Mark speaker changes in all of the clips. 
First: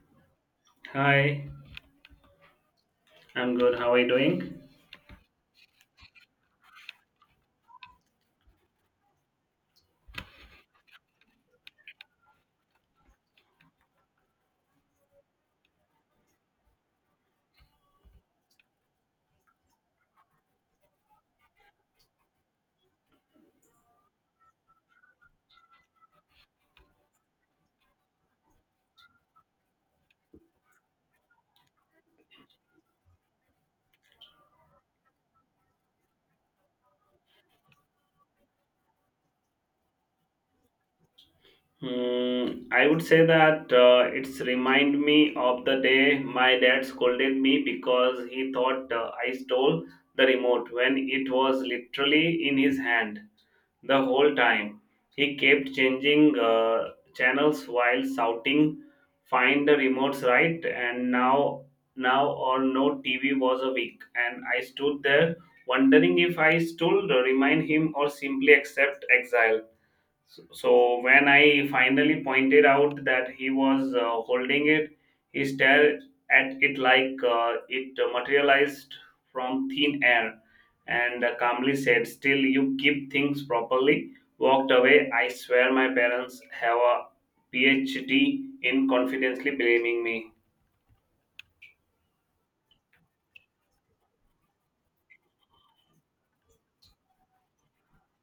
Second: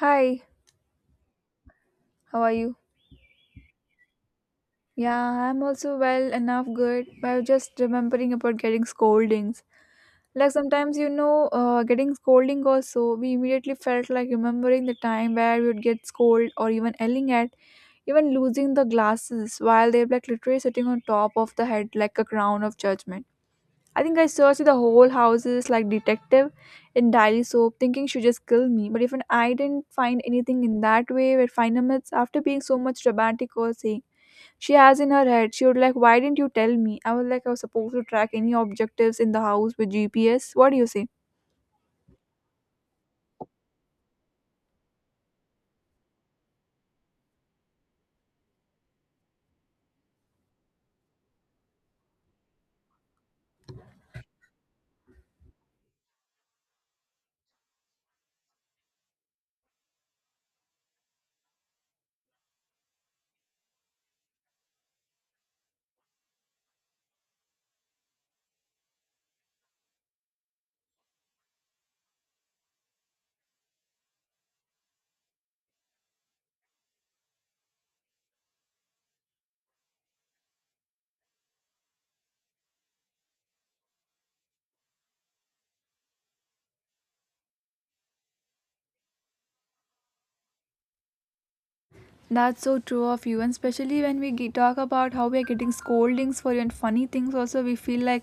Speaker 1: Hi,
Speaker 2: Hi,
Speaker 1: how are you?
Speaker 2: I'm good. How are you doing?
Speaker 1: Yeah, I'm also well enough good, but I was just remembering about getting scoldings. Like sometimes, getting scolding also, we immediately felt like remembering the time where we would get scolded or even yelling at, even losing the glasses while they're like literally sitting on top of the head like a crown of judgment. I think I searched the whole houses like detective in daily soap, thinking she just killed me. But even I didn't find anything in that way where final minutes after being so much romantic or saying she has in her head, she would like, why didn't you tell me? I was like, I was supposed to track any objectives in the house with GPS. What do you say?
Speaker 2: Hmm, I would say that it's remind me of the day my dad scolded me because he thought I stole the remote when it was literally in his hand the whole time. He kept changing channels while shouting, "Find the remotes right!" And now or no TV was a week, and I stood there wondering if I stole, remind him, or simply accept exile. So when I finally pointed out that he was holding it, he stared at it like it materialized from thin air and calmly said, "Still, you keep things properly." Walked away. I swear my parents have a PhD in confidently blaming me.
Speaker 1: That's so true of you, and especially when talk about how we are getting scoldings for and funny things. Also, we feel like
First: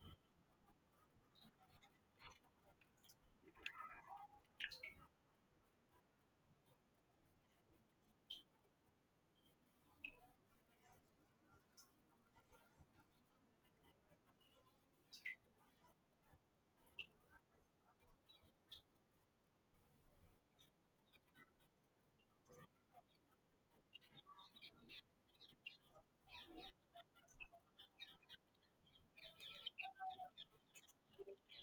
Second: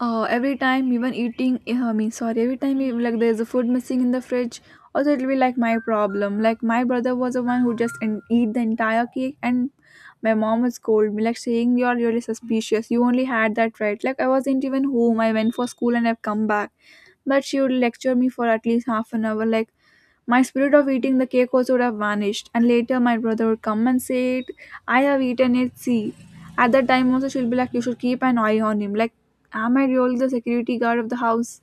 Speaker 1: every time even eating, eh, I mean, sorry, every time we, like there's a food missing in the fridge. Also, it'll be like my problem. Like my brother was the one who just eat the entire cake, and my mom would scold me, like saying you're really suspicious. You only had that right. Like I wasn't even home. I went for school and I've come back, but she would lecture me for at least half an hour, like my spirit of eating the cake also would have vanished, and later my brother would come and say it, I have eaten it, see. At that time also she'll be like, you should keep an eye on him. Like, am I really the security guard of the house?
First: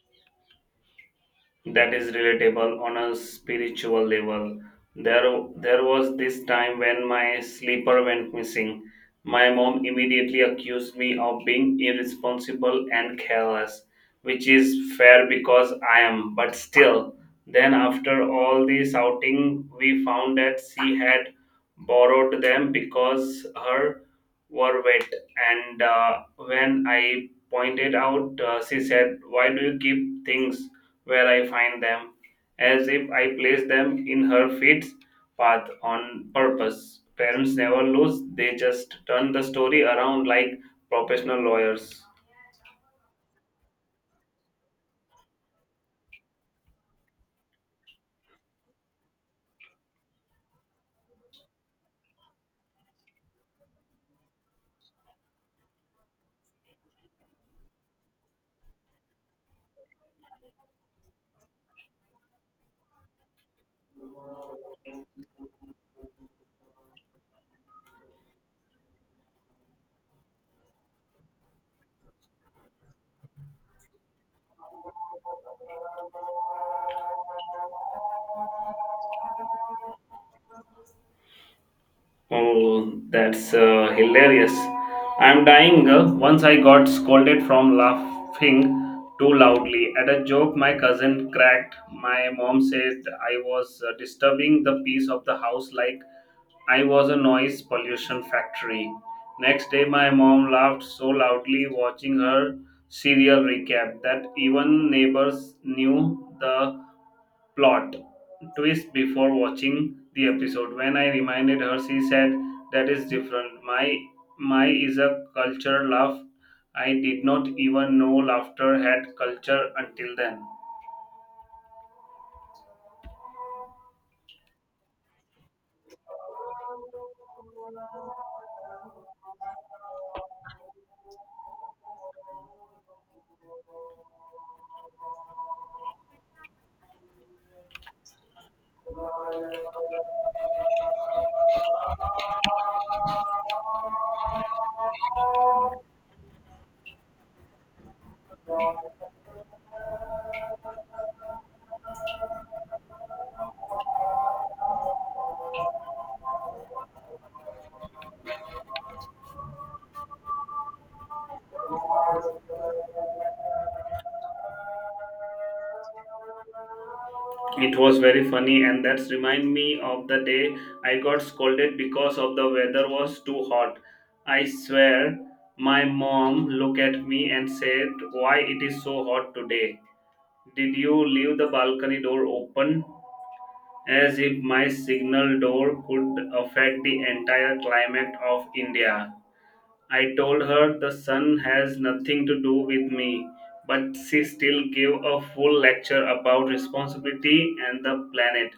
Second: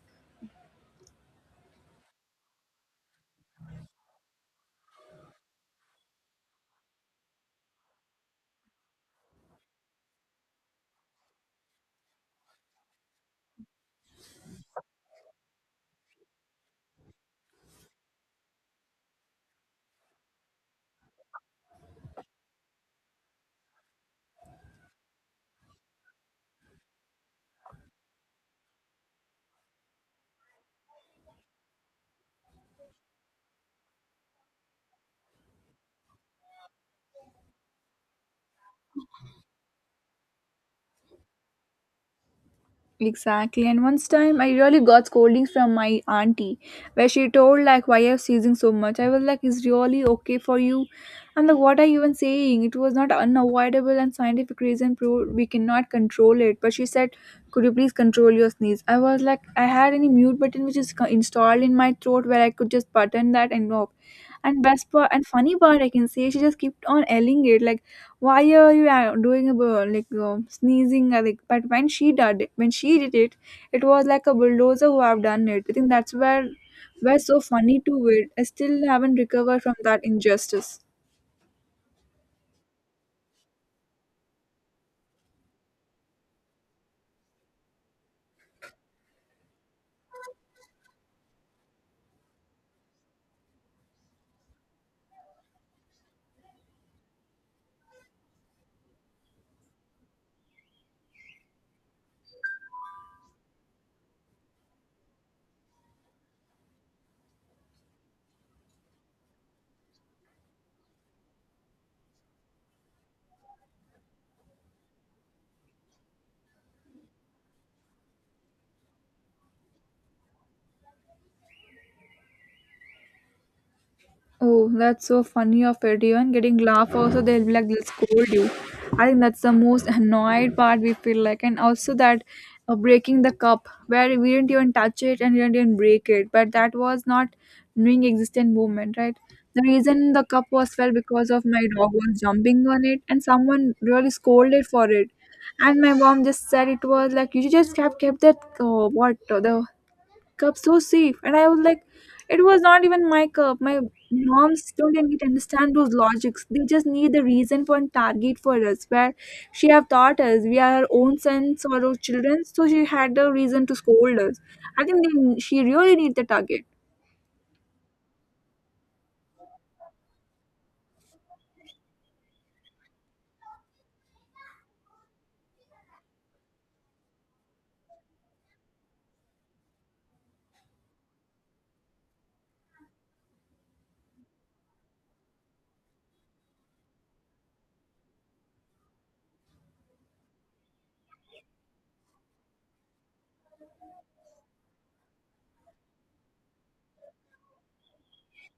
Speaker 2: That is relatable on a spiritual level. There, there was this time when my sleeper went missing. My mom immediately accused me of being irresponsible and careless, which is fair because I am. But still, then after all the shouting, we found that she had borrowed them because her were wet. And when I pointed out, she said, "Why do you keep things where I find them?", as if I place them in her feet path on purpose. Parents never lose, they just turn the story around like professional lawyers.
Speaker 1: Exactly. And once time I really got scoldings from my auntie where she told like why you're seizing so much. I was like, is really okay for you? And like what are you even saying? It was not unavoidable and scientific reason proved we cannot control it. But she said could you please control your sneeze. I was like I had any mute button which is installed in my throat where I could just button that and off. And best part and funny part I can say she just kept on yelling it like why are you doing a sneezing like but when she did it it was like a bulldozer who have done it. I think that's where so funny to it. I still haven't recovered from that injustice.
Speaker 2: Oh, that's hilarious. I'm dying. Once I got scolded from laughing too loudly at a joke my cousin cracked. My mom said I was disturbing the peace of the house like I was a noise pollution factory. Next day, my mom laughed so loudly watching her serial recap that even neighbors knew the plot twist before watching the episode. When I reminded her, she said, "That is different. My is a culture laugh. I did not even know laughter had culture until then."
Speaker 1: Oh, that's so funny of it. Even getting laugh also they'll be like they'll scold you. I think that's the most annoyed part we feel like, and also that breaking the cup where we didn't even touch it and we didn't even break it, but that was not doing existent movement, right? The reason the cup was fell because of my dog was jumping on it, and someone really scolded for it. And my mom just said it was like you just have kept that what the cup so safe. And I was like it was not even my cup. My moms don't even understand those logics. They just need the reason for and target for us where she have taught us we are her own sons or our children, so she had the reason to scold us. I think she really need the target.
Speaker 2: It was very funny, and that's remind me of the day I got scolded because of the weather was too hot. I swear, my mom looked at me and said, "Why it is so hot today? Did you leave the balcony door open?" As if my signal door could affect the entire climate of India. I told her the sun has nothing to do with me, but she still gave a full lecture about responsibility and the planet.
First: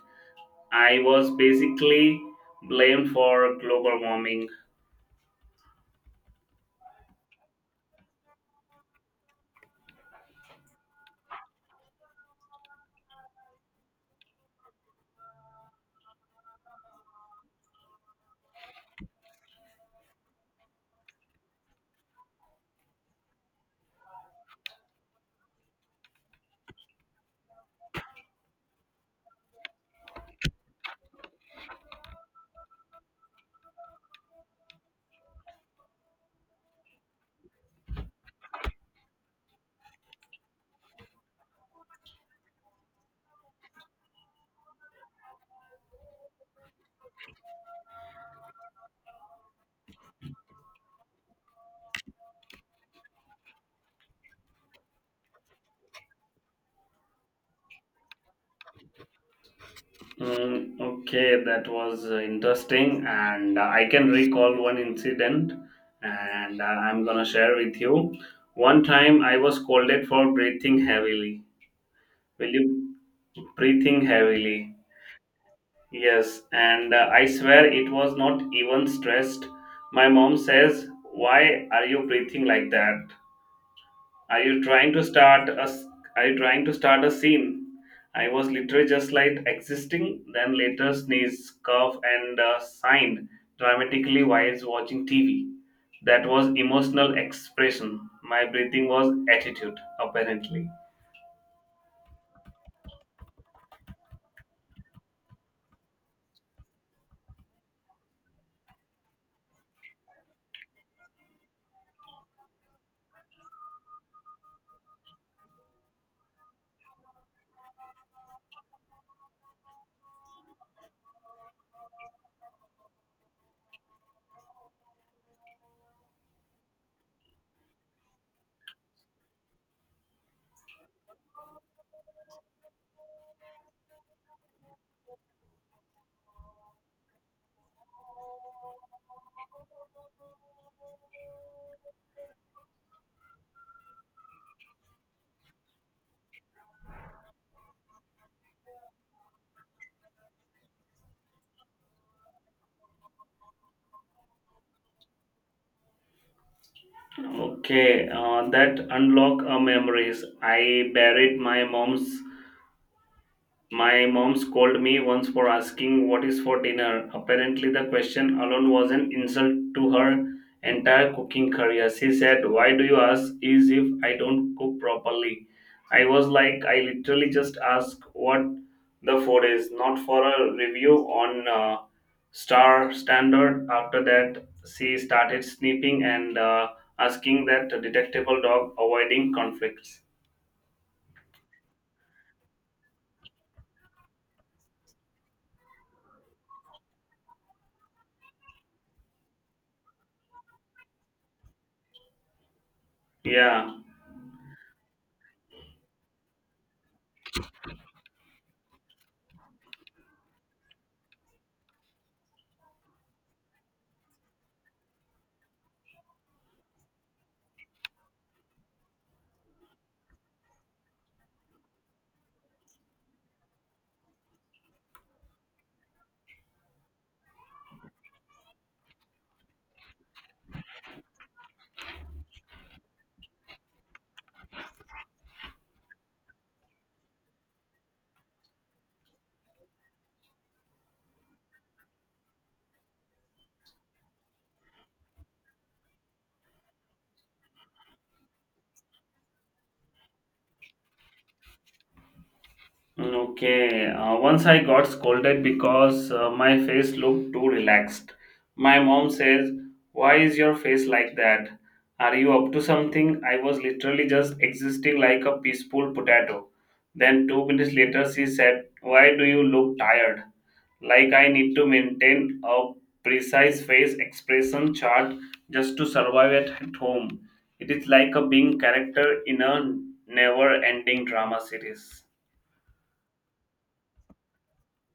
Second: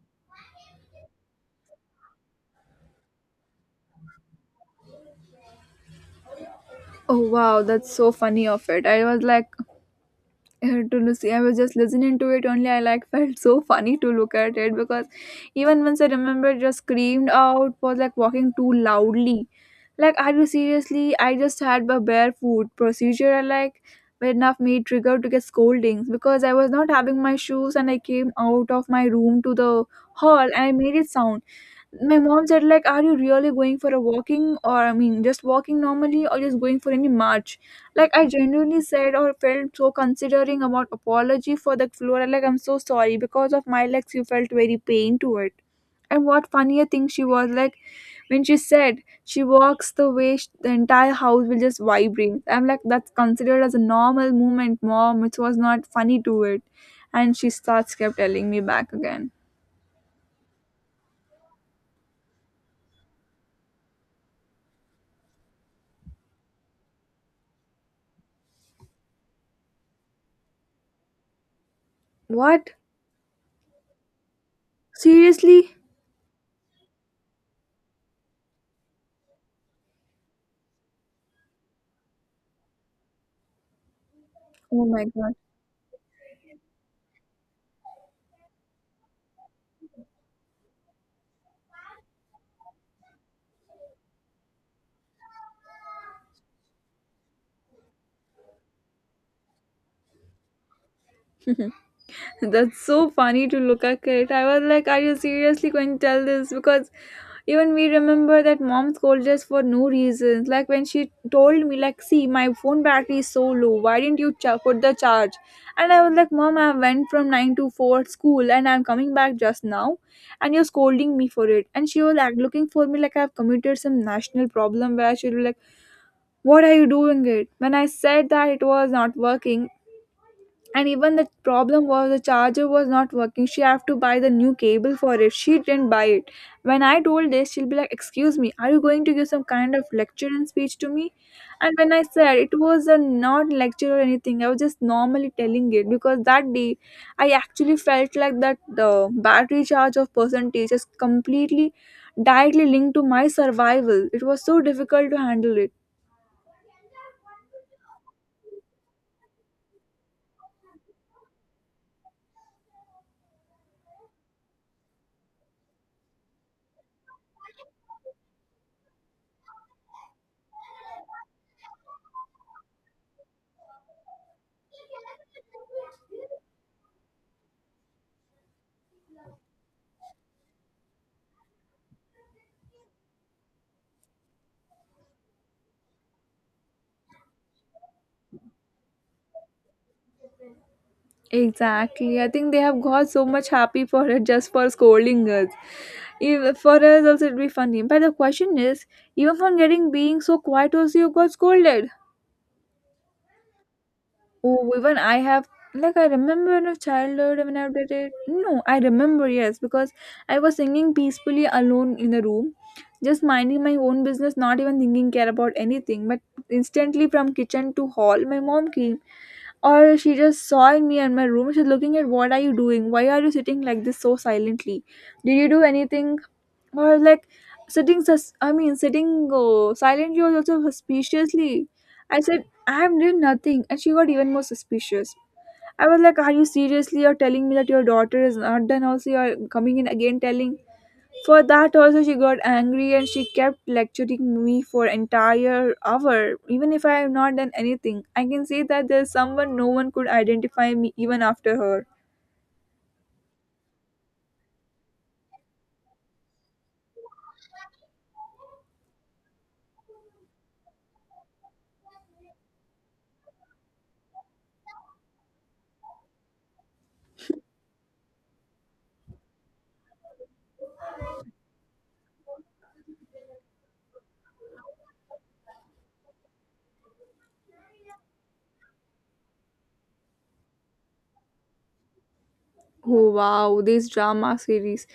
Speaker 2: I was basically blamed for global warming.
Speaker 1: Oh wow, that's so funny of it. I was like to Lucy. I was just listening to it only. I like felt so funny to look at it because even once I remember just screamed out was like walking too loudly. Like are you seriously? I just had a barefoot procedure. I like but enough me triggered to get scoldings because I was not having my shoes and I came out of my room to the hall and I made it sound. My mom said like are you really going for a walking or I mean just walking normally or just going for any march. Like I genuinely said or felt so considering about apology for the floor like I'm so sorry because of my legs you felt very pain to it. And what funnier thing she was like when she said she walks the way the entire house will just vibrate. I'm like that's considered as a normal movement mom. It was not funny to it. And she starts kept telling me back again.
Speaker 2: Mm, okay, that was interesting, and I can recall one incident, and I'm gonna share with you. One time, I was scolded for breathing heavily. Will
Speaker 1: What?
Speaker 2: you breathing heavily?
Speaker 1: Seriously?
Speaker 2: Yes, and I swear it was not even stressed. My mom says, "Why are you breathing like that? Are you
Speaker 1: Oh
Speaker 2: trying
Speaker 1: my
Speaker 2: to
Speaker 1: god.
Speaker 2: start a s- are you trying to start a scene?" I was literally just like existing, then later sneeze, cough, and signed dramatically while watching TV. That was emotional expression. My breathing was attitude, apparently.
Speaker 1: That's so funny to look at it. I was like, are you seriously going to tell this? Because even we remember that mom scolded us for no reason. Like when she told me, like, see, my phone battery is so low. Why didn't you cha put the charge? And I was like, mom, I went from 9 to 4 at school and I'm coming back just now. And you're scolding me for it. And she was like looking for me like I've committed some national problem where she'll be like, what are you doing it? When I said that it was not working, and even the problem was the charger was not working. She have to buy the new cable for it. She didn't buy it. When I told this she'll be like excuse me are you going to give some kind of lecture and speech to me. And when I said it was a not lecture or anything, I was just normally telling it because that day I actually felt like that the battery charge of percentage is completely directly linked to my survival. It was so difficult to handle it.
Speaker 2: Okay, that unlock memories. I buried my mom's My mom scolded me once for asking what is for dinner. Apparently, the question alone was an insult to her entire cooking career. She said, "Why do you ask is if I don't cook properly?" I was like, I literally just ask what the food is, not for a review on star standard. After that, she started snipping and asking that detectable dog avoiding conflicts.
Speaker 1: Exactly. I think they have got so much happy for it just for scolding us. If, for us also it'd be funny. But the question is, even from getting being so quiet also you got scolded.
Speaker 2: Yeah.
Speaker 1: Oh, even I have like I remember in a childhood when I did it. No, I remember yes because I was singing peacefully alone in the room, just minding my own business, not even thinking care about anything. But instantly from kitchen to hall, my mom came or she just saw in me in my room. She's looking at what are you doing? Why are you sitting like this so silently? Did you do anything? Or like sitting silently was also suspiciously. I said, I am doing nothing. And she got even more suspicious. I was like, are you seriously? You're telling me that your daughter is not done, also, you're coming in again telling for that also she got angry and she kept lecturing me for entire hour. Even if I have not done anything, I can say that there's someone no one could identify me even after her.
Speaker 2: Okay, once I got scolded because my face looked too relaxed. My mom says, "Why is your face like that? Are you up to something?" I was literally just existing like a peaceful potato. Then, two minutes later, she said, "Why do you look tired?" Like I need to maintain a precise face expression chart just to survive at home. It is like a being character in a never ending drama series.
Speaker 1: Oh wow, these drama series.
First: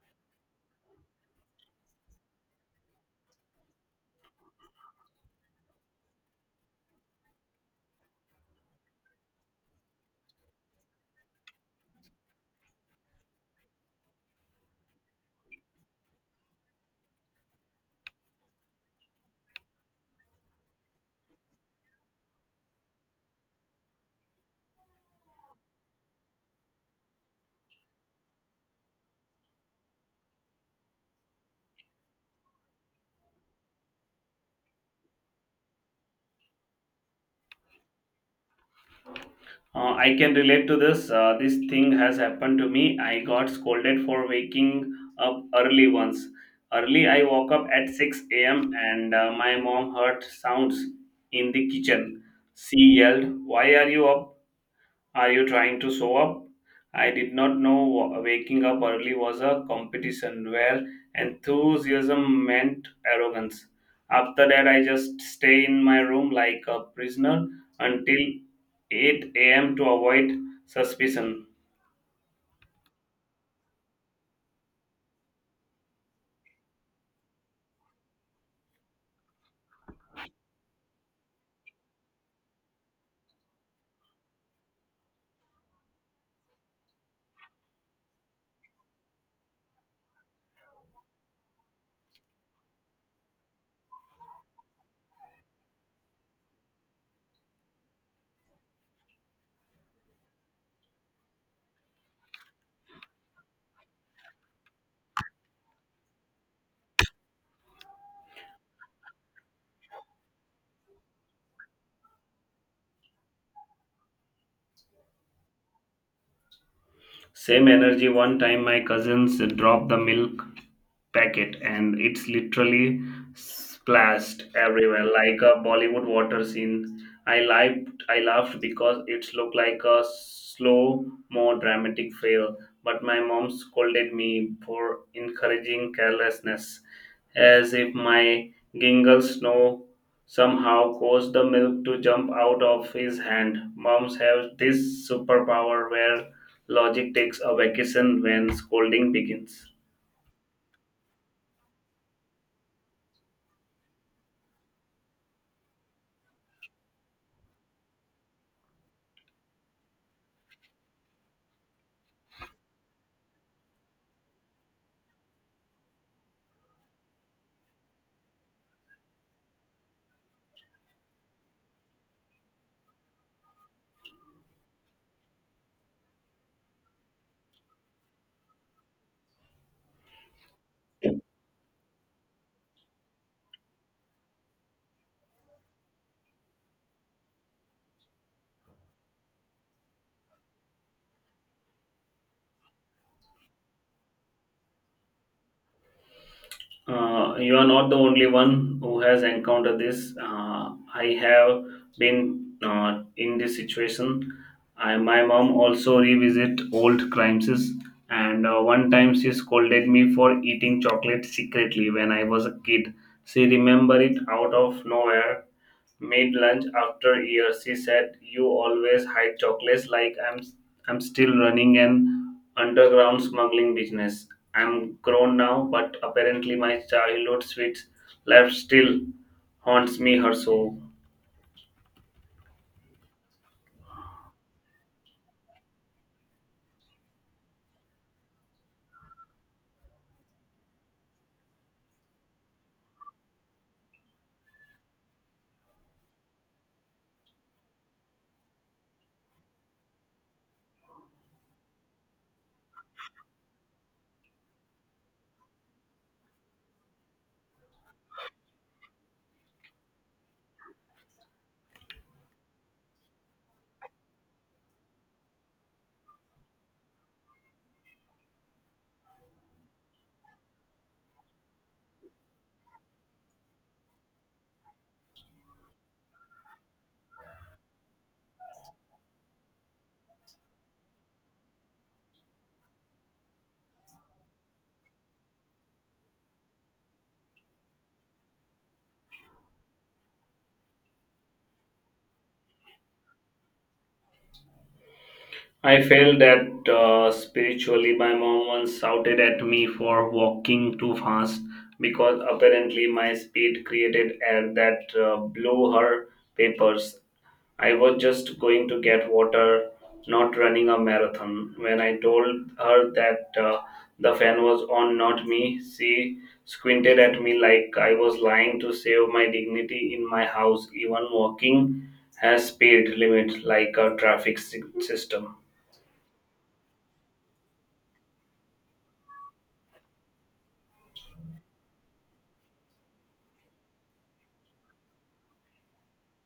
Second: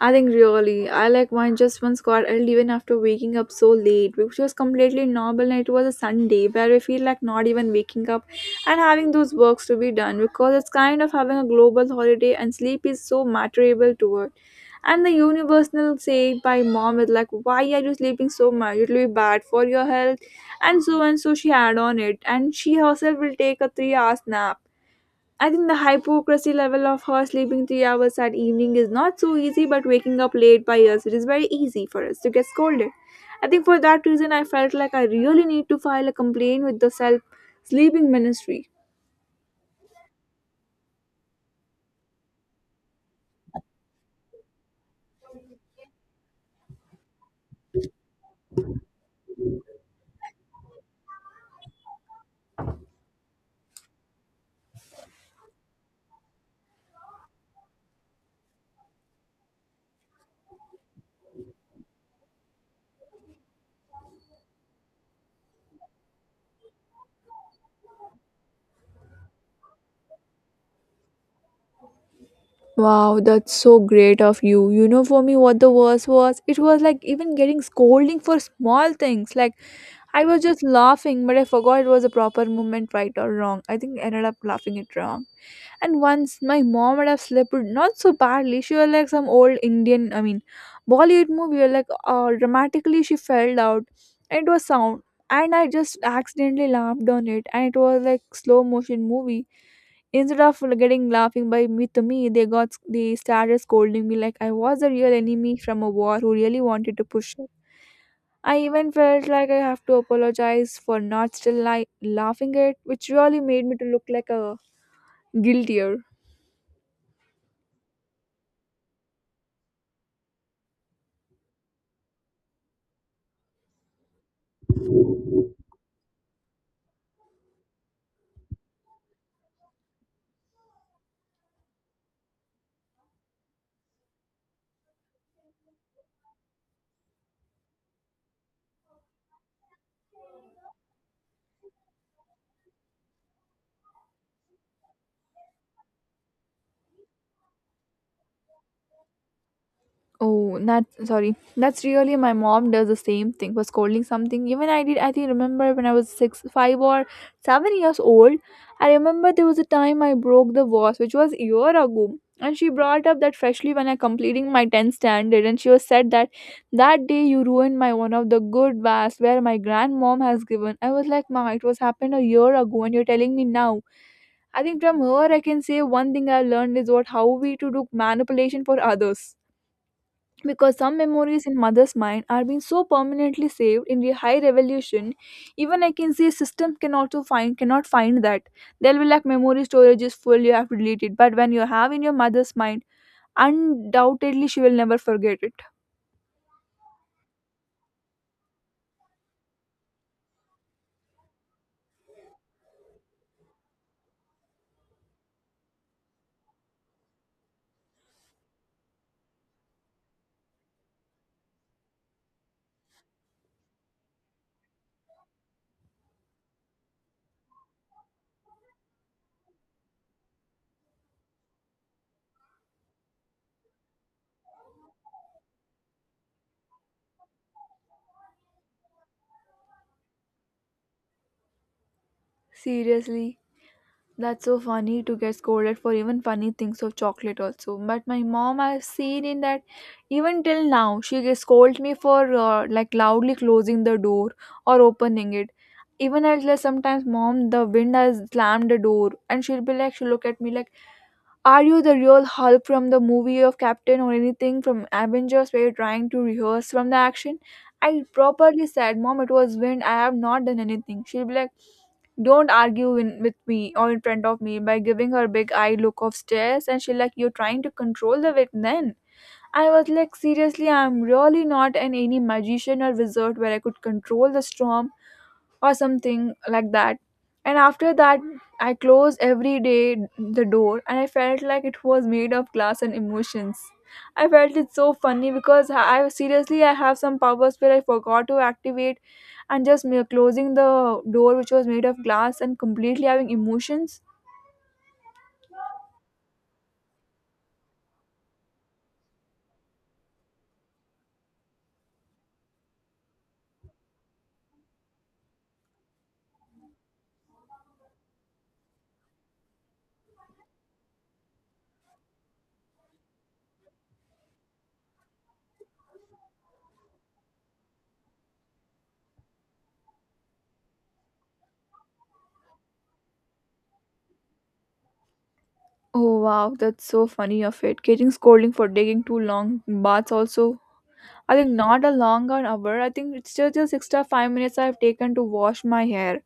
Speaker 1: I think really, I like mine just once got ill even after waking up so late, which was completely normal and it was a Sunday where I feel like not even waking up and having those works to be done because it's kind of having a global holiday and sleep is so matterable to it. And the universal say by mom is like, why are you sleeping so much? It will be bad for your health. And so she had on it and she herself will take a 3 hour nap. I think the hypocrisy level of her sleeping 3 hours at evening is not so easy, but waking up late by us, it is very easy for us to get scolded. I think for that reason, I felt like I really need to file a complaint with the self sleeping ministry.
Speaker 2: I can relate to this. This thing has happened to me. I got scolded for waking up early once. Early, I woke up at 6 a.m. and my mom heard sounds in the kitchen. She yelled, "Why are you up, are you trying to show up?" I did not know waking up early was a competition where enthusiasm meant arrogance. After that, I just stay in my room like a prisoner until 8 a.m. to avoid suspicion.
Speaker 1: Wow, that's so great of you. You know, for me, what the worst was? It was like even getting scolding for small things. Like, I was just laughing, but I forgot it was a proper moment, right or wrong. I think I ended up laughing it wrong. And once my mom would have slipped not so badly. She was like some old Indian, I mean, Bollywood movie. Like dramatically, she fell out, and it was sound. And I just accidentally laughed on it, and it was like slow motion movie. Instead of getting laughing by me to me, they started scolding me like I was the real enemy from a war who really wanted to push it. I even felt like I have to apologize for not laughing it, which really made me to look like a guiltier.
Speaker 2: Same energy. One time my cousins dropped the milk packet and it's literally splashed everywhere like a Bollywood water scene. I laughed because it looked like a slow, more dramatic fail. But my mom scolded me for encouraging carelessness, as if my gingle snow somehow caused the milk to jump out of his hand. Moms have this superpower where logic takes a vacation when scolding begins.
Speaker 1: Oh, that sorry. That's really my mom does the same thing for scolding something. Even I did. I think remember when I was 5 or 7 years old. I remember there was a time I broke the vase, which was a year ago, and she brought up that freshly when I completing my 10th standard, and she was said that that day you ruined my one of the good vase where my grandmom has given. I was like, Ma, it was happened a year ago, and you're telling me now. I think from her I can say one thing I learned is what how we to do manipulation for others, because some memories in mother's mind are being so permanently saved in the high revolution. Even I can say systems can also find, cannot find that. They'll be like, memory storage is full, you have to delete it. But when you have in your mother's mind, undoubtedly she will never forget it,
Speaker 2: You are not the only one who has encountered this. I have been in this situation. My mom also revisit old crimes, and one time she scolded me for eating chocolate secretly when I was a kid. She remembered it out of nowhere. Made lunch after years. She said, "You always hide chocolates like I'm still running an underground smuggling business." I'm grown now, but apparently my childhood sweet life still haunts me her soul.
Speaker 1: seriously. That's so funny to get scolded for even funny things of chocolate also. But my mom, I've seen in that even till now, she gets scold me for like loudly closing the door or opening it. Even as like sometimes, mom, the wind has slammed the door, and she'll be like, she'll look at me like, "Are you the real Hulk from the movie of Captain or anything from Avengers where you're trying to rehearse from the action?" I properly said, "Mom, it was wind. I have not done anything." She'll be like, don't argue in, with me or in front of me, by giving her big eye look of stares, and she like you're trying to control the wit then. I was like, seriously I'm really not an any magician or wizard where I could control the storm or something like that. And after that, I closed every day the door, and I felt like it was made of glass and emotions. I felt it so funny because I seriously I have some powers where I forgot to activate, and just closing the door which was made of glass and completely having emotions.
Speaker 2: I felt that spiritually, my mom once shouted at me for walking too fast because apparently my speed created air that blew her papers. I was just going to get water, not running a marathon. When I told her that the fan was on, not me, she squinted at me like I was lying to save my dignity in my house. Even walking has speed limit like a traffic system.
Speaker 1: Oh wow, that's so funny of it. Getting scolding for taking too long baths also. I think not a long an hour. I think it's just extra 5 minutes I've taken to wash my hair.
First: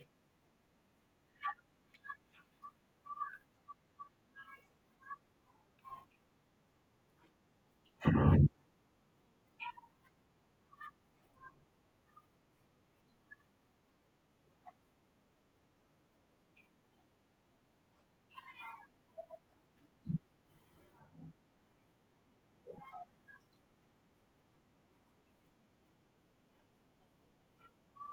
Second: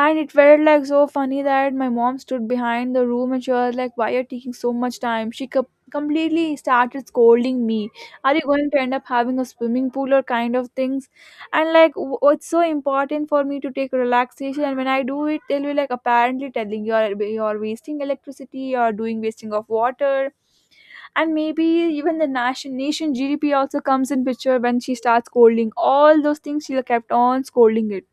Speaker 1: And it felt like so funny that my mom stood behind the room, and she was like, why are you taking so much time? She completely started scolding me, are you going to end up having a swimming pool or kind of things? And like, it's so important for me to take relaxation, and when I do it, they'll be like, apparently telling you, are you're wasting electricity, you're doing wasting of water. And maybe even the nation GDP also comes in picture. When she starts scolding all those things, she kept on scolding it.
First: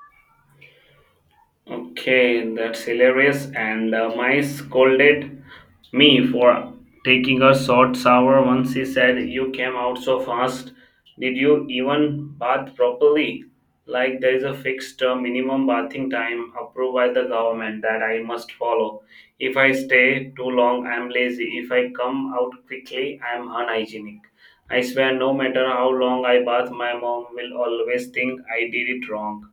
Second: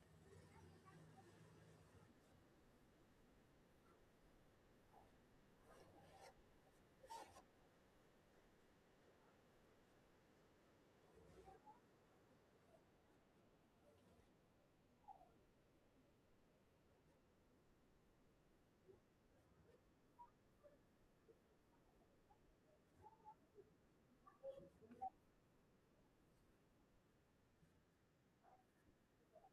Speaker 2: Okay, that's hilarious. And my scolded me for taking a short shower once he said, "You came out so fast. Did you even bath properly?" Like there is a fixed minimum bathing time approved by the government that I must follow. If I stay too long, I'm lazy. If I come out quickly, I'm unhygienic. I swear, no matter how long I bath, my mom will always think I did it wrong.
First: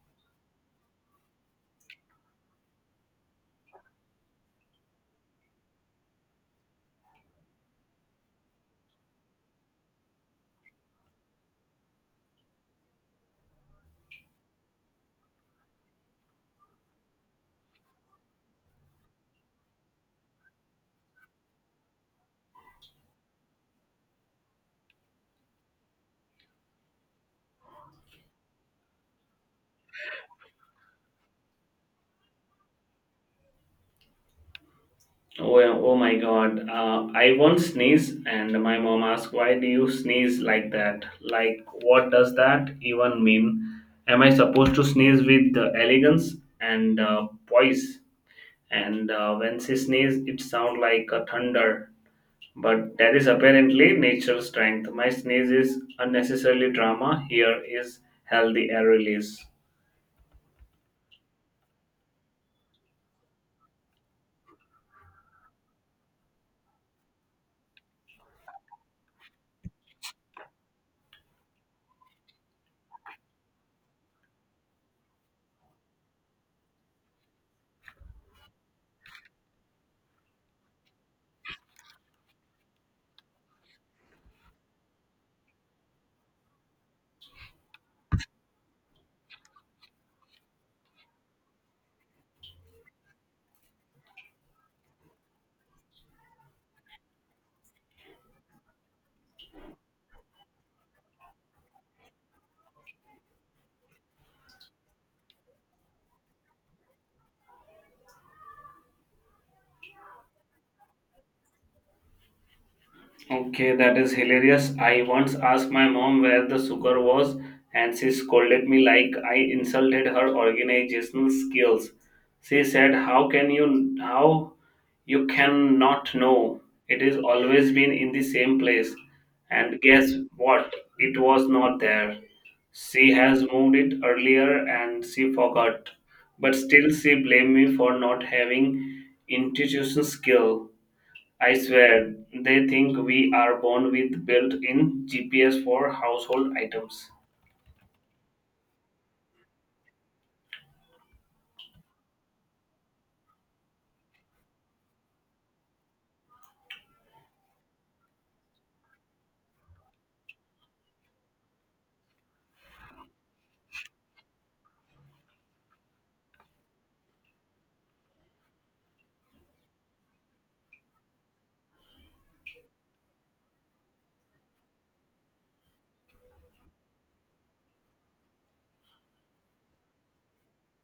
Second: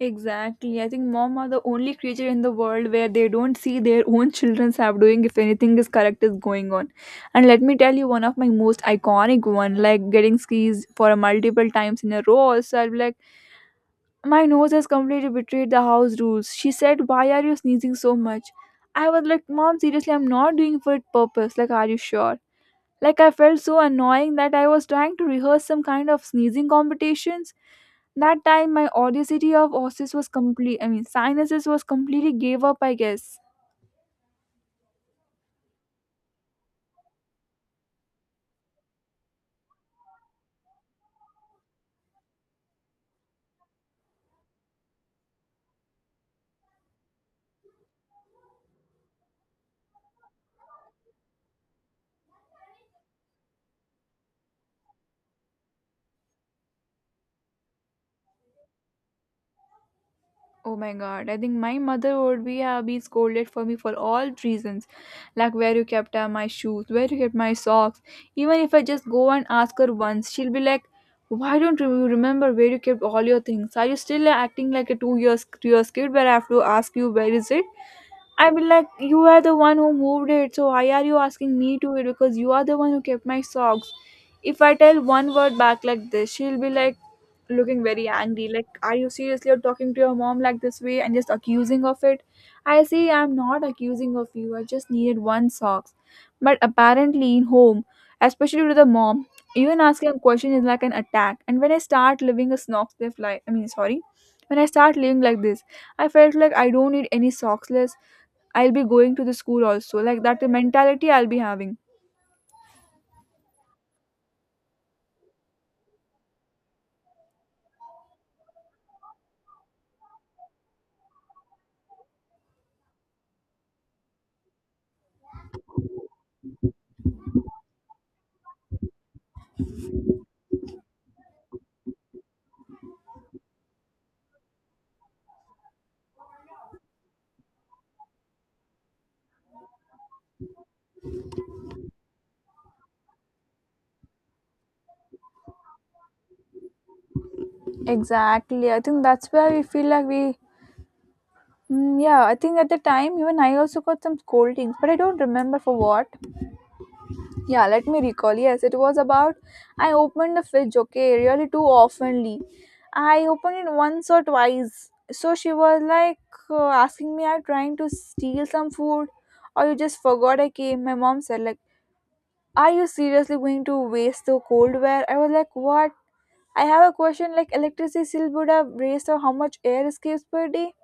Speaker 1: Exactly. I think mom are the only creature in the world where they don't see their own children's have doing if anything is correct is going on. And let me tell you one of my most iconic one, like getting skis for a multiple times in a row. Also, I'll be like, my nose has completely betrayed the house rules. She said, why are you sneezing so much? I was like, mom, seriously, I'm not doing for it purpose. Like, are you sure? Like I felt so annoying that I was trying to rehearse some kind of sneezing competitions. That time my audacity of osseous was complete, I mean sinuses, was completely gave up, I guess.
Speaker 2: Oh, yeah, oh my God. I once sneeze, and my mom asked, "Why do you sneeze like that?" Like, what does that even mean? Am I supposed to sneeze with elegance and poise? And when she sneezed, it sounded like a thunder. But that is apparently natural strength. My sneeze is unnecessarily drama. Here is healthy air release.
Speaker 1: Oh my god, I think my mother would be have been scolded for me for all reasons. Like where you kept my shoes, where you kept my socks. Even if I just go and ask her once, she'll be like, why don't you remember where you kept all your things? Are you still acting like a two years kid where I have to ask you where is it? I mean, like, you are the one who moved it, so why are you asking me to it? Because you are the one who kept my socks. If I tell one word back like this, she'll be like looking very angry. Like, are you seriously you're talking to your mom like this way and just accusing of it? I say I'm not accusing of you. I just needed one socks. But apparently, in home, especially with the mom, even asking a question is like an attack. And when I start living a snox, they fly. I mean, sorry, when I start living like this. I felt like I don't need any socks less. I'll be going to the school also. Like that mentality I'll be having.
Speaker 2: Okay, that is hilarious. I once asked my mom where the sugar was, and she scolded me like I insulted her organizational skills. She said, "How can you? How you cannot know? It has always been in the same place." And guess what? It was not there. She has moved it earlier, and she forgot. But still, she blamed me for not having intuition skill. I swear, they think we are born with built in GPS for household items.
Speaker 1: Exactly. I think that's where we feel like we. Yeah, I think at the time even I also got some scoldings, but I don't remember for what. Yeah, let me recall. Yes, it was about I opened the fridge, okay, really too oftenly. I opened it once or twice. So she was like asking me, "Are you trying to steal some food, or you just forgot I came?" My mom said like, are you seriously going to waste the cold wear? I was like, what? I have a question like electricity still would have raised or how much air escapes per day?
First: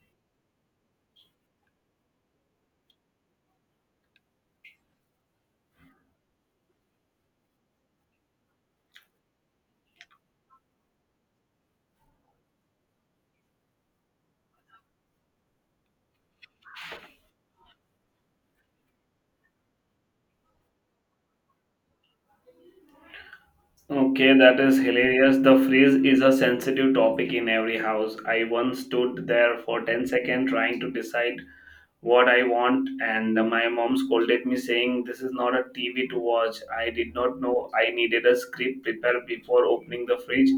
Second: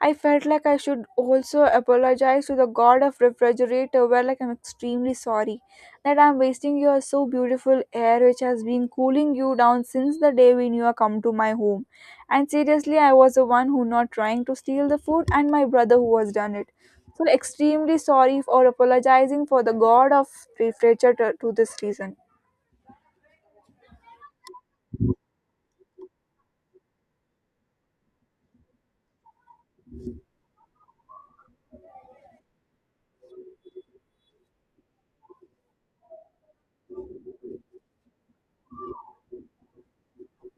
Speaker 1: I felt like I should also apologize to the god of refrigerator where like, I'm extremely sorry that I'm wasting your so beautiful air which has been cooling you down since the day when you have come to my home. And seriously I was the one who not trying to steal the food, and my brother who has done it. So extremely sorry for apologizing for the god of refrigerator to this reason.
Speaker 2: Okay, that is hilarious. The freeze is a sensitive topic in every house. I once stood there for 10 seconds trying to decide what I want, and my mom scolded me, saying, "This is not a TV to watch." I did not know I needed a script prepared before opening the fridge.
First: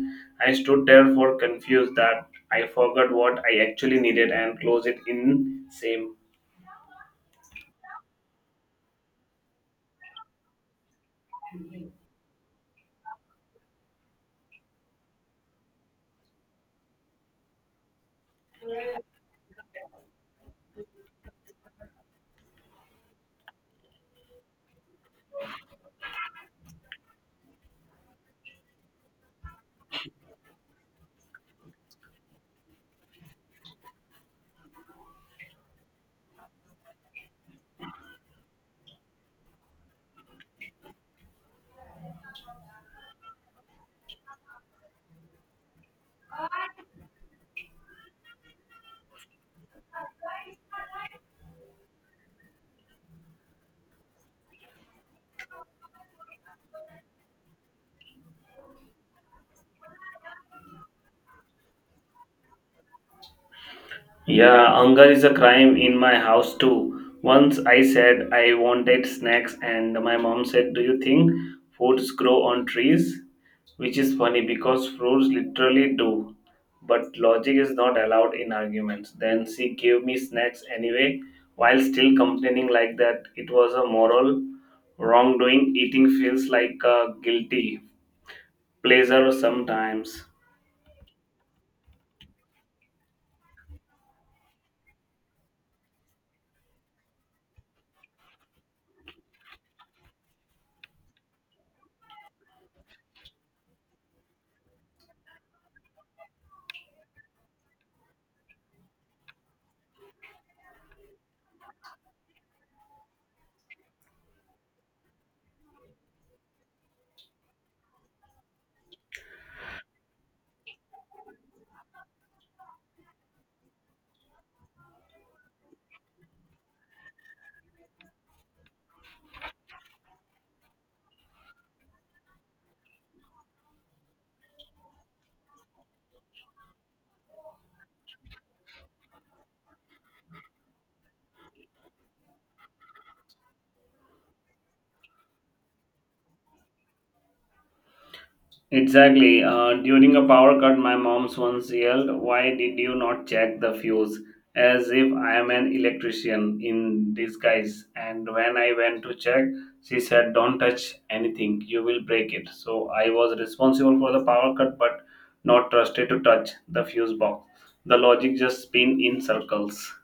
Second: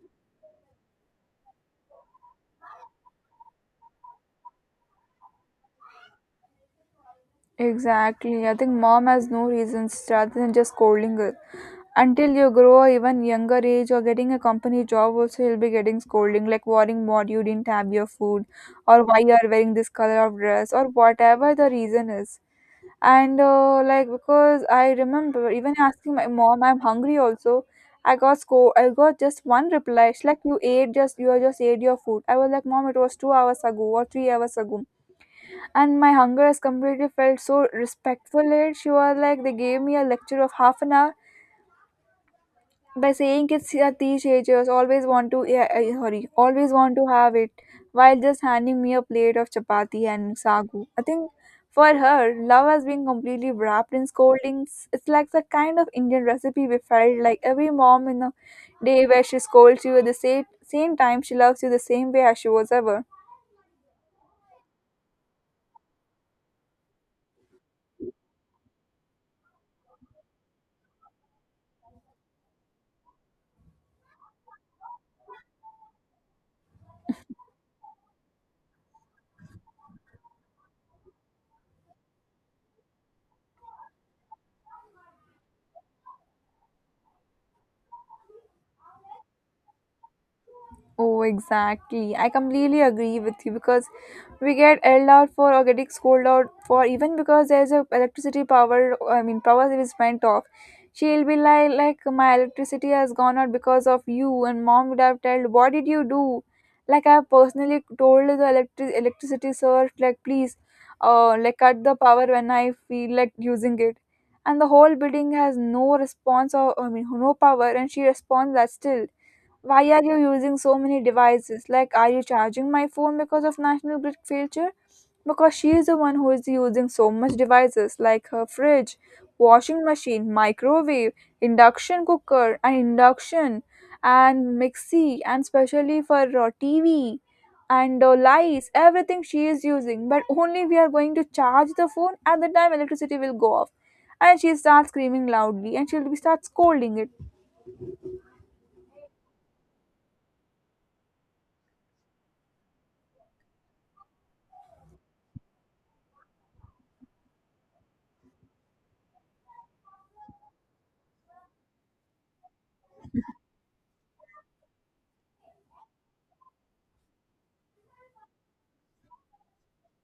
Speaker 2: I stood there for confused that I forgot what I actually needed and closed it in same.
Speaker 1: Exactly. I think mom has no reasons rather than just scolding her. Until you grow a even younger age or getting a company job, also you'll be getting scolding, like worrying what you didn't have your food, or why you are wearing this color of dress, or whatever the reason is. And like because I remember even asking my mom, I'm hungry also. I got I got just one reply. She's like, you ate, just you just ate your food. I was like, mom, it was 2 hours ago or 3 hours ago, and my hunger has completely felt so respectful it. She was like, they gave me a lecture of half an hour by saying kids are teachers always want to, yeah, sorry, always want to have it, while just handing me a plate of chapati and sagu, I think. For her love has been completely wrapped in scoldings. It's like the kind of Indian recipe. We felt like every mom in a day where she scolds you at the same time, she loves you the same way as she was ever.
Speaker 2: Yeah, hunger is a crime in my house too. Once I said I wanted snacks, and my mom said, "Do you think foods grow on trees?" Which is funny because fruits literally do. But logic is not allowed in arguments. Then she gave me snacks anyway, while still complaining like that it was a moral wrongdoing. Eating feels like a guilty pleasure sometimes.
Speaker 1: Oh, exactly. I completely agree with you because we get yelled out for or getting scolded out for even because there's a electricity power. I mean, power is went off. She'll be like my electricity has gone out because of you, and mom would have told, what did you do? Like I personally told the electricity sir, like please, like cut the power when I feel like using it, and the whole building has no response, or I mean no power, and she responds that still, why are you using so many devices? Like, are you charging my phone because of National Grid failure? Because she is the one who is using so much devices like her fridge, washing machine, microwave, induction cooker, and induction, and mixie, and especially for TV and lights, everything she is using. But only we are going to charge the phone at the time electricity will go off. And she starts screaming loudly, and she'll be start scolding it.
Speaker 2: Exactly. During a power cut, my mom once yelled, "Why did you not check the fuse?" As if I am an electrician in disguise. And when I went to check, she said, "Don't touch anything, you will break it." So I was responsible for the power cut but not trusted to touch the fuse box. The logic just spin in circles.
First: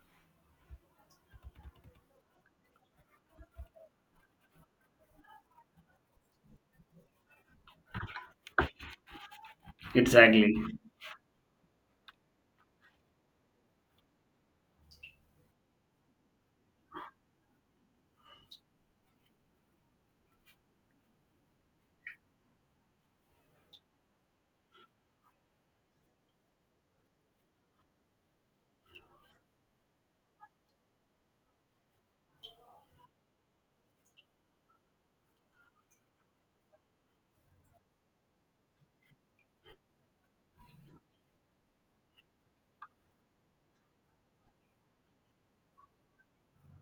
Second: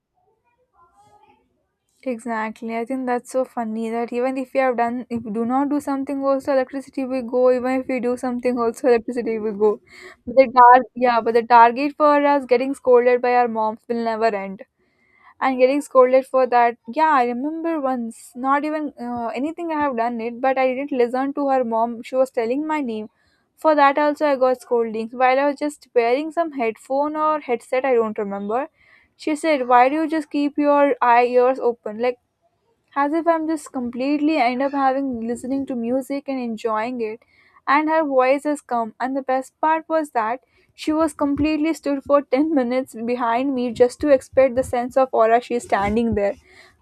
Speaker 1: Exactly. I think that's so funny that even if we have done, if we do not do something, also electricity will go. Even if we do something, also electricity will go. But the
Speaker 2: Exactly.
Speaker 1: yeah, but the target for us getting scolded by our moms will never end. And getting scolded for that, yeah, I remember once, not even anything I have done it, but I didn't listen to her mom. She was telling my name. For that also, I got scoldings. While I was just wearing some headphone or headset, I don't remember. She said, "Why do you just keep your eye ears open? Like." As if I'm just completely end up having listening to music and enjoying it. And her voice has come, and the best part was that she was completely stood for 10 minutes behind me just to expect the sense of aura she's standing there.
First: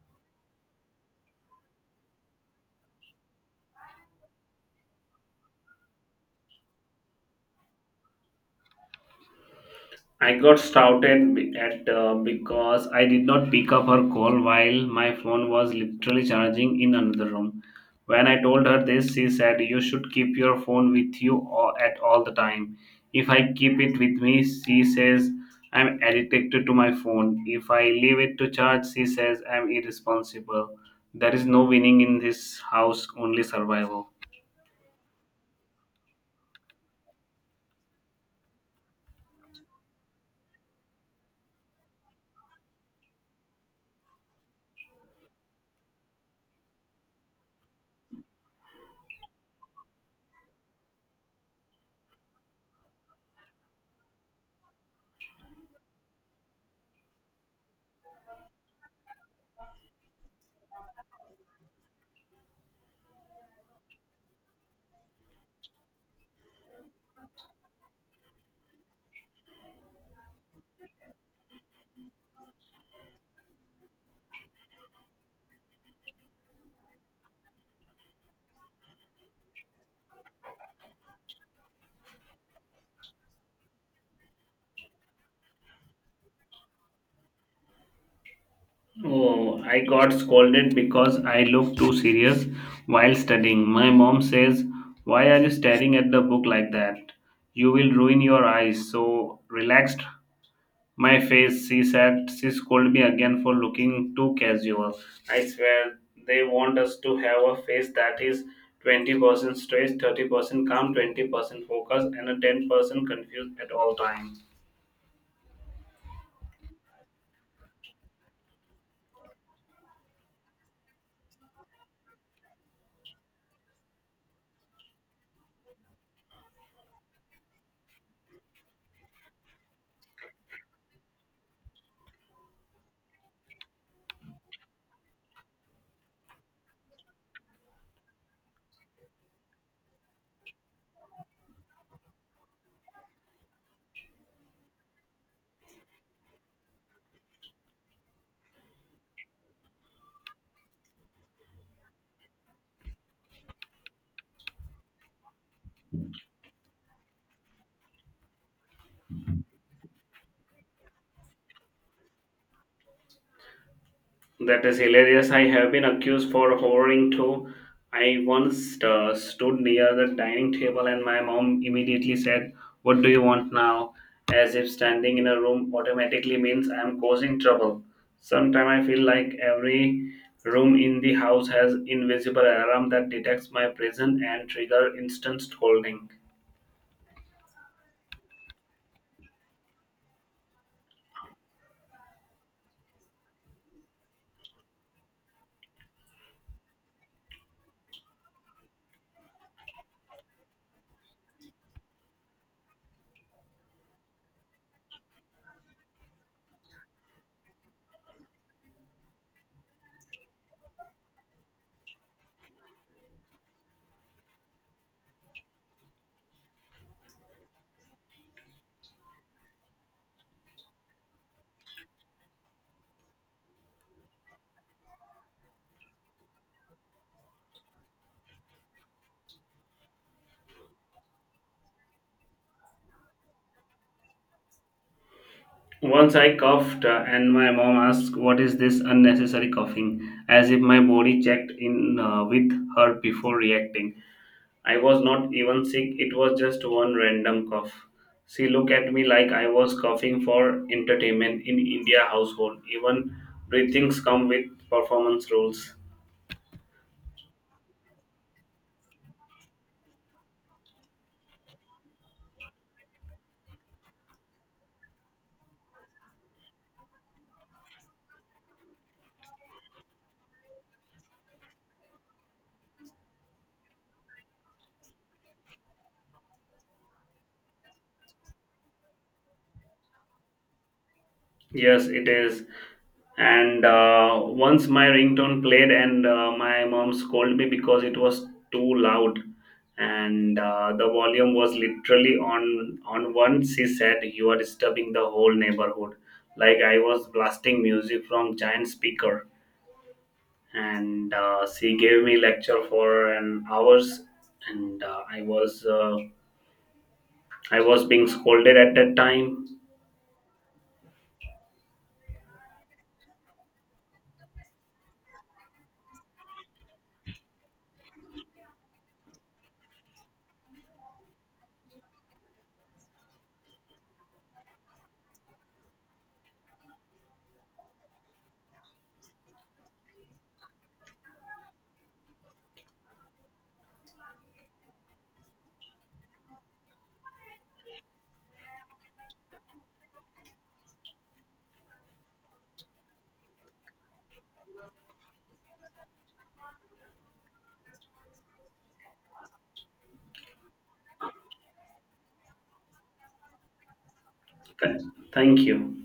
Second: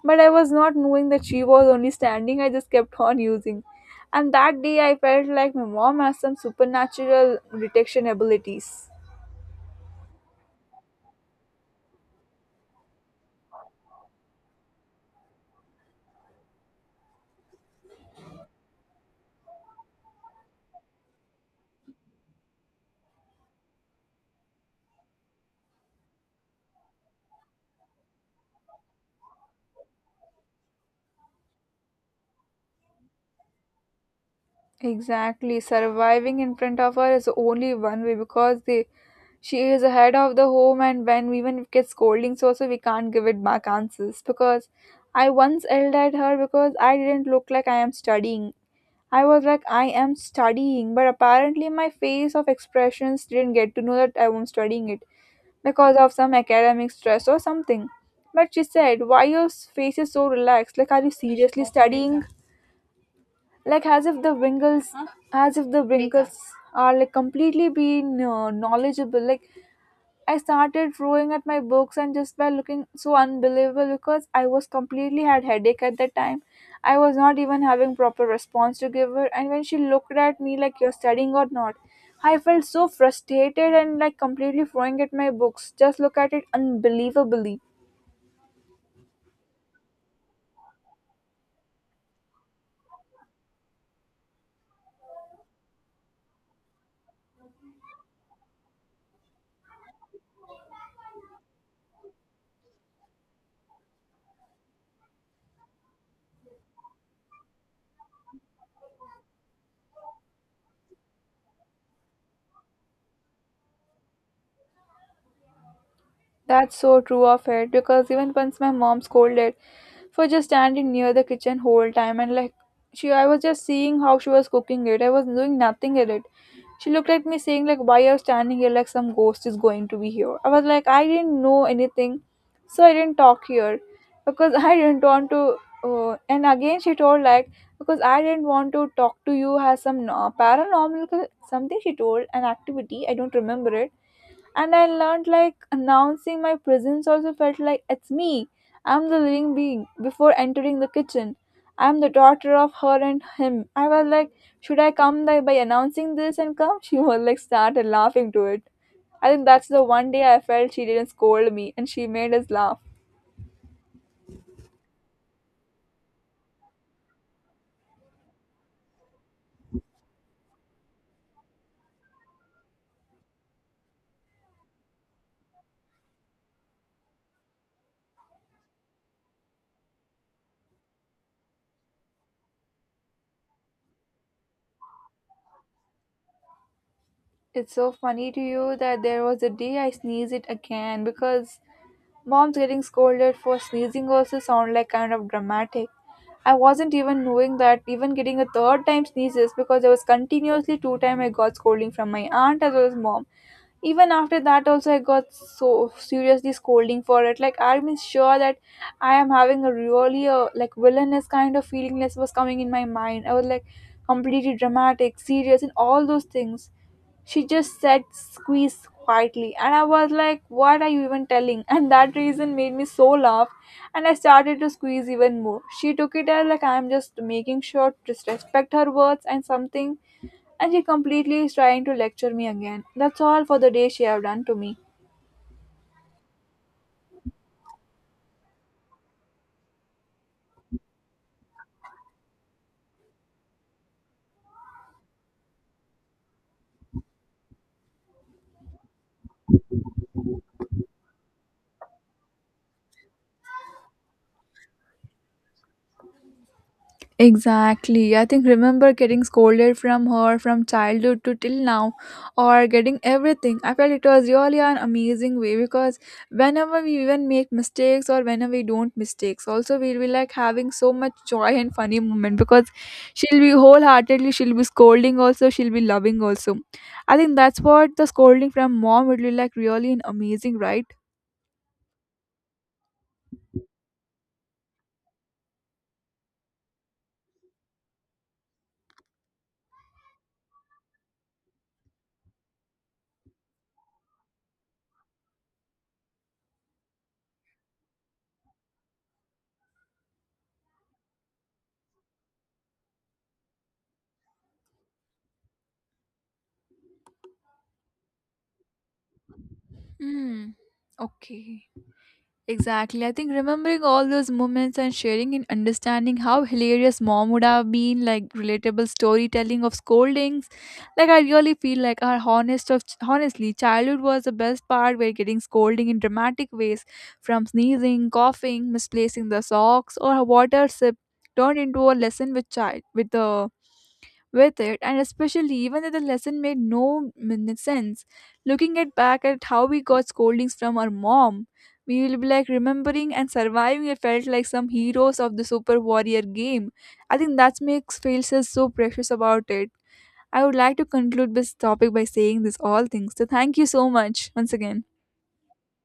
Speaker 1: But I was not knowing that she was only standing, I just kept on using. And that day I felt like my mom has some supernatural detection abilities.
Speaker 2: I got shouted be- at Uh, because I did not pick up her call while my phone was literally charging in another room. When I told her this, she said, "You should keep your phone with you at all the time." If I keep it with me, she says, I'm addicted to my phone. If I leave it to charge, she says, I'm irresponsible. There is no winning in this house, only survival.
Speaker 1: Exactly, surviving in front of her is only one way because the, she is ahead of the home, and when even it gets scolding, so we can't give it back answers because I once yelled at her because I didn't look like I am studying. I was like I am studying, but apparently my face of expressions didn't get to know that I am studying it because of some academic stress or something. But she said, "Why your face is so relaxed? Like, are you seriously studying? Like, as if the wrinkles," as if the wrinkles are like completely being knowledgeable. Like, I started throwing at my books and just by looking so unbelievable because I was completely had headache at that time. I was not even having proper response to give her, and when she looked at me like you're studying or not, I felt so frustrated and like completely throwing at my books. Just look at it unbelievably.
Speaker 2: Oh, I got scolded because I looked too serious while studying. My mom says, "Why are you staring at the book like that? You will ruin your eyes." So relaxed my face, she said. She scolded me again for looking too casual. I swear, they want us to have a face that is 20% stressed, 30% calm, 20% focused, and a 10% confused at all times.
Speaker 1: That's so true of it, because even once my mom scolded for just standing near the kitchen whole time, and like she I was just seeing how she was cooking it. I was doing nothing in it. She looked at me saying like why you're standing here like some ghost is going to be here. I was like I didn't know anything, so I didn't talk here because I didn't want to and again she told like because I didn't want to talk to you has some paranormal something she told an activity, I don't remember it, and I learned like announcing my presence also felt like it's me. I'm the living being before entering the kitchen. I'm the daughter of her and him. I was like, should I come by announcing this and come? She was like started laughing to it. I think that's the one day I felt she didn't scold me, and she made us laugh.
Speaker 2: That is hilarious. I have been accused for hoarding too. I once stood near the dining table and my mom immediately said, "What do you want now?" As if standing in a room automatically means I am causing trouble. Sometimes I feel like every room in the house has invisible alarm that detects my presence and trigger instant scolding.
Speaker 1: It's so funny to you that there was a day I sneezed it again, because mom's getting scolded for sneezing also sound like kind of dramatic. I wasn't even knowing that even getting a third time sneezes, because I was continuously two time I got scolding from my aunt as well as mom. Even after that also, I got so seriously scolding for it. Like, I'm sure that I am having a really like villainous kind of feelingness was coming in my mind. I was like completely dramatic, serious, and all those things. She just said squeeze quietly, and I was like what are you even telling? And that reason made me so laugh, and I started to squeeze even more. She took it as like I'm just making sure to respect her words and something, and she completely is trying to lecture me again. That's all for the day she have done to me.
Speaker 2: Once I coughed, and my mom asked, "What is this unnecessary coughing?", as if my body checked in with her before reacting. I was not even sick, it was just one random cough. She looked at me like I was coughing for entertainment in India household. Even breathings come with performance rules.
Speaker 1: Exactly. I think remember getting scolded from her from childhood to till now, or getting everything. I felt it was really an amazing way, because whenever we even make mistakes or whenever we don't mistakes, also we'll be like having so much joy and funny moment, because she'll be wholeheartedly she'll be scolding also, she'll be loving also. I think that's what the scolding from mom would be like really an amazing, right?
Speaker 2: Yes, it is. And once my ringtone played, and my mom scolded me because it was too loud, and the volume was literally on one. She said, "You are disturbing the whole neighborhood." Like I was blasting music from giant speaker, and she gave me lecture for an hours, and I was being scolded at that time.
Speaker 1: Hmm. Okay. Exactly. I think remembering all those moments and sharing and understanding how hilarious mom would have been, like relatable storytelling of scoldings. Like I really feel like our honestly, childhood was the best part. We're getting scolding in dramatic ways from sneezing, coughing, misplacing the socks, or a water sip turned into a lesson with child with the with it, and especially even if the lesson made no min- sense. Looking at back at how we got scoldings from our mom, we will be like remembering and surviving it felt like some heroes of the super warrior game. I think that makes failures so precious about it. I would like to conclude this topic by saying this all things, so thank you so much once
Speaker 2: Th-
Speaker 1: again.
Speaker 2: Thank you.